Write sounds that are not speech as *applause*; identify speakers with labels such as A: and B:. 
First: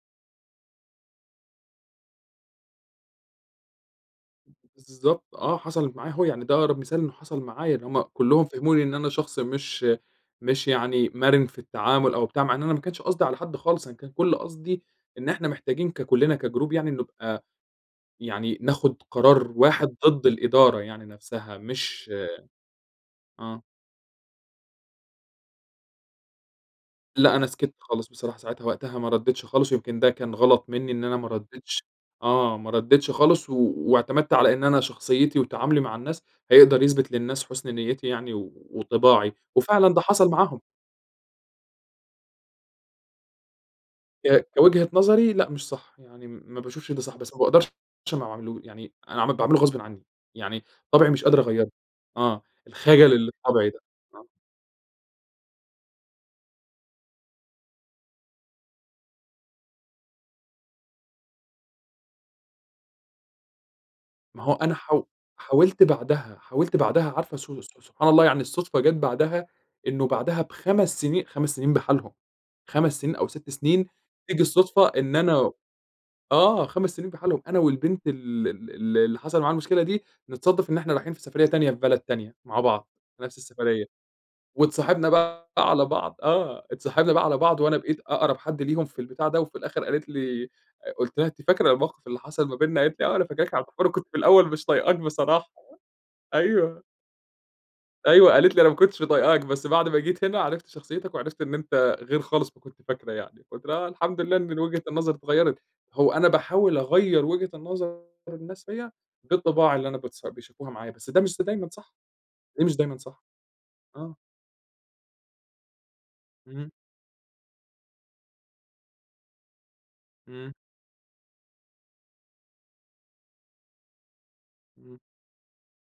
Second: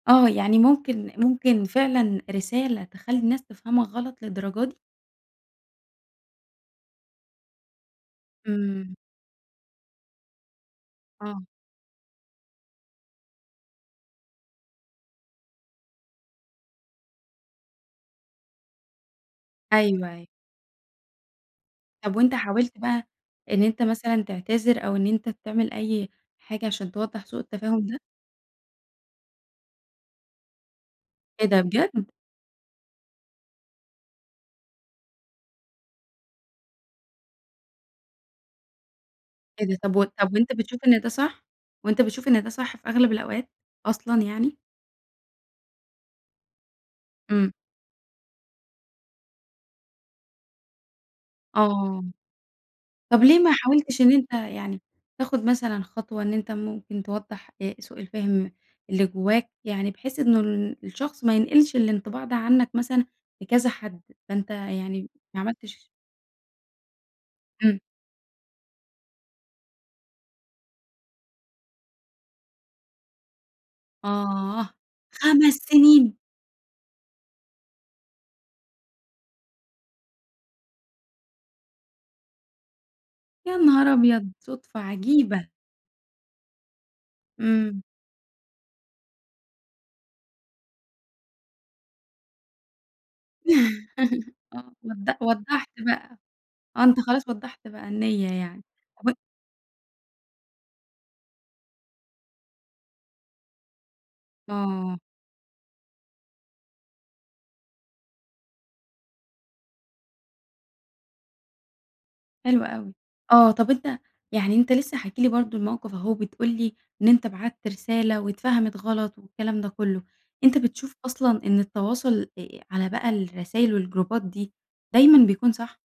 A: آه، يعني، ممكن ممكن فعلًا رسالة تخلِّي الناس تفهَمَك غلَط، للدرجة دي؟!
B: بالضبط، آه حصَلت معايا أهو، يعني ده أقرب مثال إنّه حصل معايا، إن هُم كلُهم فهموني
A: إمم.
B: إن أنا شخص مش مش يعني
A: آه.
B: مرِن في التعامل أو بتاع، مع إن أنا ما كانش قصدي على حد خالص، أنا كان كل قصدي إن إحنا محتاجين ككُلنا كجروب يعني نبقى يعني ناخُد قرار واحد
A: أيوه،
B: ضد
A: أيوه.
B: الإدارة يعني نفسها، مش
A: طب وأنتَ حاولت بقى
B: آه.
A: إن أنتَ مثلًا تعتذر أو إن أنتَ تعمل أي حاجة، عشان توضّح
B: لأ،
A: سوء
B: أنا سكَتّ
A: التفاهم ده؟
B: خالص بصراحة ساعتها، وقتها ما ردّيتش خالص، ويمكن ده كان غلَط منِّي إن أنا ما
A: إيه ده،
B: ردّيتش،
A: بجد!
B: آه، ما ردّيتش خالص، و واعتمَدت على إن أنا شخصيتي وتعاملي مع الناس هيقدر يثبِت للناس حُسن نيِّتي يعني وطباعي،
A: إيه ده؟
B: وفعلًا
A: طَب
B: ده
A: وأ
B: حصل
A: طَب وأنتَ
B: معاهم.
A: بتشوف إن ده صح؟ وأنتَ بتشوف إن ده صح في أغلب الأوقات، أصلًا
B: ك
A: يعني؟
B: كوجهة نظري، لأ، مش صح، يعني م ما باشوفِش ده صح، بس ما
A: إمم.
B: باقدَرش ما أعمَلهوش يعني أنا عمل باعمله غصبًا عنِّي، يعني طَبعي مش قادِر أغيِّره.
A: آه.
B: آه، الخجَل
A: طب
B: اللي في
A: ليه ما
B: طَبعي ده.
A: حاولتش إن
B: آه.
A: أنتَ يعني تاخُد مثلًا خطوة إن أنتَ ممكن توضّح آآ، سوء الفهم اللي جوّاك؟ يعني بحيث إنه ال الشخص ما ينقِلِش الانطباع ده عنَّك مثلًا لكذا حد،
B: ما
A: فأنتَ
B: هو أنا حاو
A: يعني ما
B: حاولت
A: عمَلتِش
B: بعدها، حاولت بعدها، عارفة سو
A: إمم.
B: سو سبحان الله يعني، الصُدفة جت بعدها، إنّه بعدها ب5 سنين، 5 سنين بحالهم، سنين أو 6 سنين، تييجي
A: آه،
B: الصُدفة إن أنا
A: 5 سنين!
B: آه، 5 سنين بحالهم، إن أنا والبنت ال ال ال اللي حصل معاها المشكلة دي، نتصادف إن إحنا رايحين في سفرية تانية في بلد تانية مع بعض، في نفس
A: يا
B: السفرية
A: نهار أبيض، صُدفة
B: واتصاحبنا
A: عجيبة!
B: بقى على بعض، آه، اتصاحبنا بقى على بعض، وأنا
A: إمم.
B: بقيت أقرَب حد ليهم في البتاع ده، وفي الآخِر قالت لي أ قُلت لها: "أنتِ فاكرة الموقف اللي حصل ما بيننا؟" قالت لي: "آه، أنا فاكراك على فكرة، وأنا كنت في
A: *chuckles*
B: الأول مش
A: آه،
B: طايقاك
A: وض
B: بصراحة."
A: وضَّحت بقى.
B: أيوه.
A: آه، أنتَ خلاص وضَّحت بقى النيّة
B: أيوه، قالِت لي:
A: يعني.
B: "أنا ما كنتش
A: طب أن
B: طايقاك، بس بعد ما جيت هنا عرفت شخصيتك وعرفت إن أنتَ غير خالص ما كنت فاكرة يعني." فقُلت لها: "آه، الحمد لله إن إن وجهة
A: آه.
B: النظر اتغيَّرت." هو أنا باحاول أغيِّر وجهة نظر الناس فيَّ، غير طباعي اللي أنا باتص بيشوفوها معايا. بس ده مش س دايمًا صح،
A: حلو
B: ده مش
A: أوي.
B: دايمًا صح.
A: آه، طب أنتَ
B: آه.
A: يعني أنت لسه حاكي لي برضه الموقف أهو، وبتقول
B: اهم.
A: لي إن أنتَ بعَتّ رسالة واتفهَمِت غلط والكلام ده كلُّه،
B: إمم.
A: أنتَ بتشوف أصلًا إن التواصل إإ على بقى الرسايل والجروبات دي،
B: إمم.
A: دايمًا بيكون صح؟